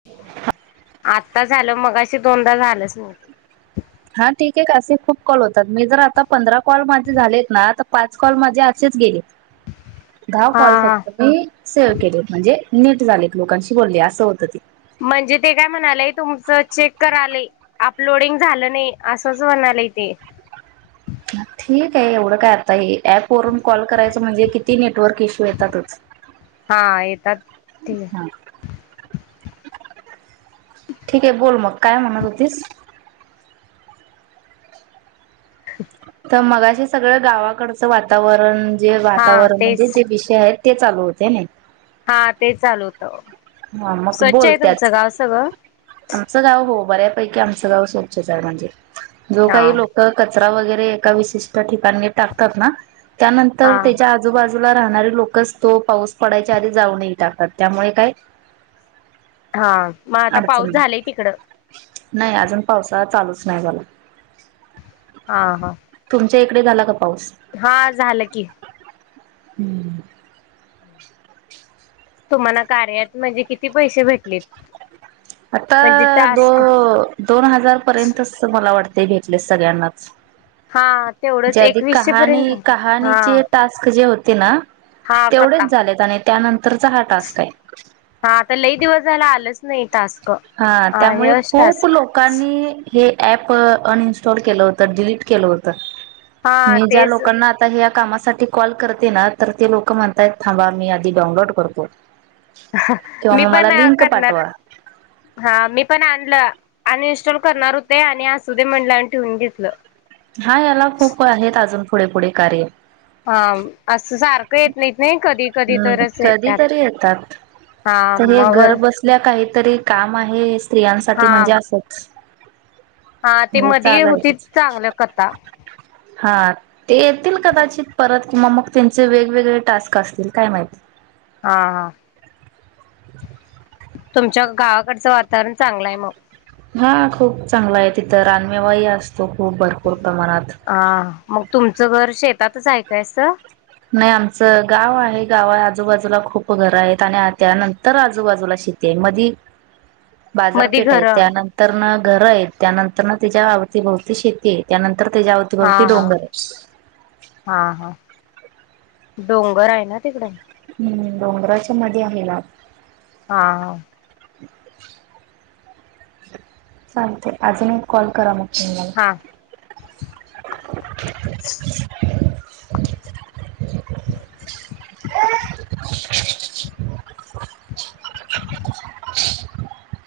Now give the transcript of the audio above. [inaudible] आत्ता झालं मग अशी दोनदा झालंच नव्ह हा ठीक असे खूप कॉल होतात, मी जर आता पंधरा कॉल माझे झालेत ना तर पाच कॉल माझे असेच गेले. [inaudible] दहा कॉल हा. फक्त मी सेव्ह केलेत, म्हणजे नीट झाले लोकांशी बोलले असं होतं ते. तुमच चेक कराल अपलोडिंग झालं नाही, असंच म्हणाल ते. हम्. ठीक आहे एवढं काय आता आहे ऍप वरून कॉल करायचं म्हणजे किती नीट नेटवर्क इश्यू येतातच. हा येतात. ठीक आहे हम्. ठीक आहे, बोल मग काय म्हणत होतीस? तर मग असे सगळं गावाकडचं वातावरण जे हा वातावरण म्हणजे तेच जे विषय आहेत. ते चालू होते ना. हा, ते चालू होत. हा मग बोलतच गाव सगळं आमचं गाव हो बऱ्यापैकी आमच गावोच आहे म्हणजे जो हा काही लोक वरे ए वि ठिकाणी टाकतात त्यानंतर हा. त्याच्या आजू जू राहणारे लोकच तो पाऊस पडायच्या आधी जाऊन टाकत त्यामुळे काय हा मग आता अडचण पाऊस नाही झालाय तिकडं नाही अजून पावसा चालूच नाही झाला हा हा कडे झा हा झालं की हम्म तुम्हाला कार्यात म्हणजे किती पैसे भेटलेत आता म्हणजे दो टास्क दोन हजार पर्यंत मला वाटत ते भेटले सगळ्यांनाच हा तेवढंच जे आधी एकवीसशे पर्यंत कहाणी हा कहाणीचे टास्क जे होते ना हा कता तेवढेच झालेत आणि त्यानंतरचा हा टास्क आहे हा आता लई दिवस झायला आलंच नाही तास हा त्यामुळे खूप लोकांनी हे ऍप अनइन्स्टॉल केलं होतं डिलीट केलं होतं हा मी ज्या तेच लोकांना आता हे कामासाठी कॉल करते ना तर ते लोक म्हणतायत थांबा मी आधी डाउनलोड करतो किंवा मी मग पण मला लिंक करणार पाठवा हा मी पण आणलं अनइनस्टॉल करणार होते आणि असू दे म्हणलं आणि ठेवून घेतलं हा याला खूप आहेत अजून पुढे पुढे कार्य हा असं सारखं येत नाहीत नाही कधी हम्म तरच कधी येत्यात तरी येतात हा तर हे मग घर बसल्या काहीतरी काम आहे स्त्रियांसाठी हा म्हणजे असंच हा ते हे मध होती चालायचच चांगल्या कथा हा ते येतील कदाचित परत किंवा मग त्यांचे वेगवेगळे टास्क असतील काय माहि हा हा [unintelligible] तुमच्या गावाकडचं वातावरण चांगलं आहे मग हा खूप चांगला आहे तिथं रानमेवा ह असत तो खूप भरपूर प्रमाणात हा मग तुमचं घर शेतातच ऐकायस नाही आमचं गाव आहे गाव आजूबाजूला खूप घरं आहेत आणि त्यानंतर आजूबाजूला मध्ये ह बाजारपेठ आहे त्यानंतर न घर आहेत त्यानंतर त्याच्या आवती भोवती शेती आहे त्यानंतर तर हा त्याच्यावतीभवती हा डोंगरच हा हा डोंगर आहे ना तिकडं हम्म डोंगराच्या मध्ये आहे ना हा चालते अजून कॉल करा मग ह हा हा [unintelligible] [unintelligible] [unintelligible]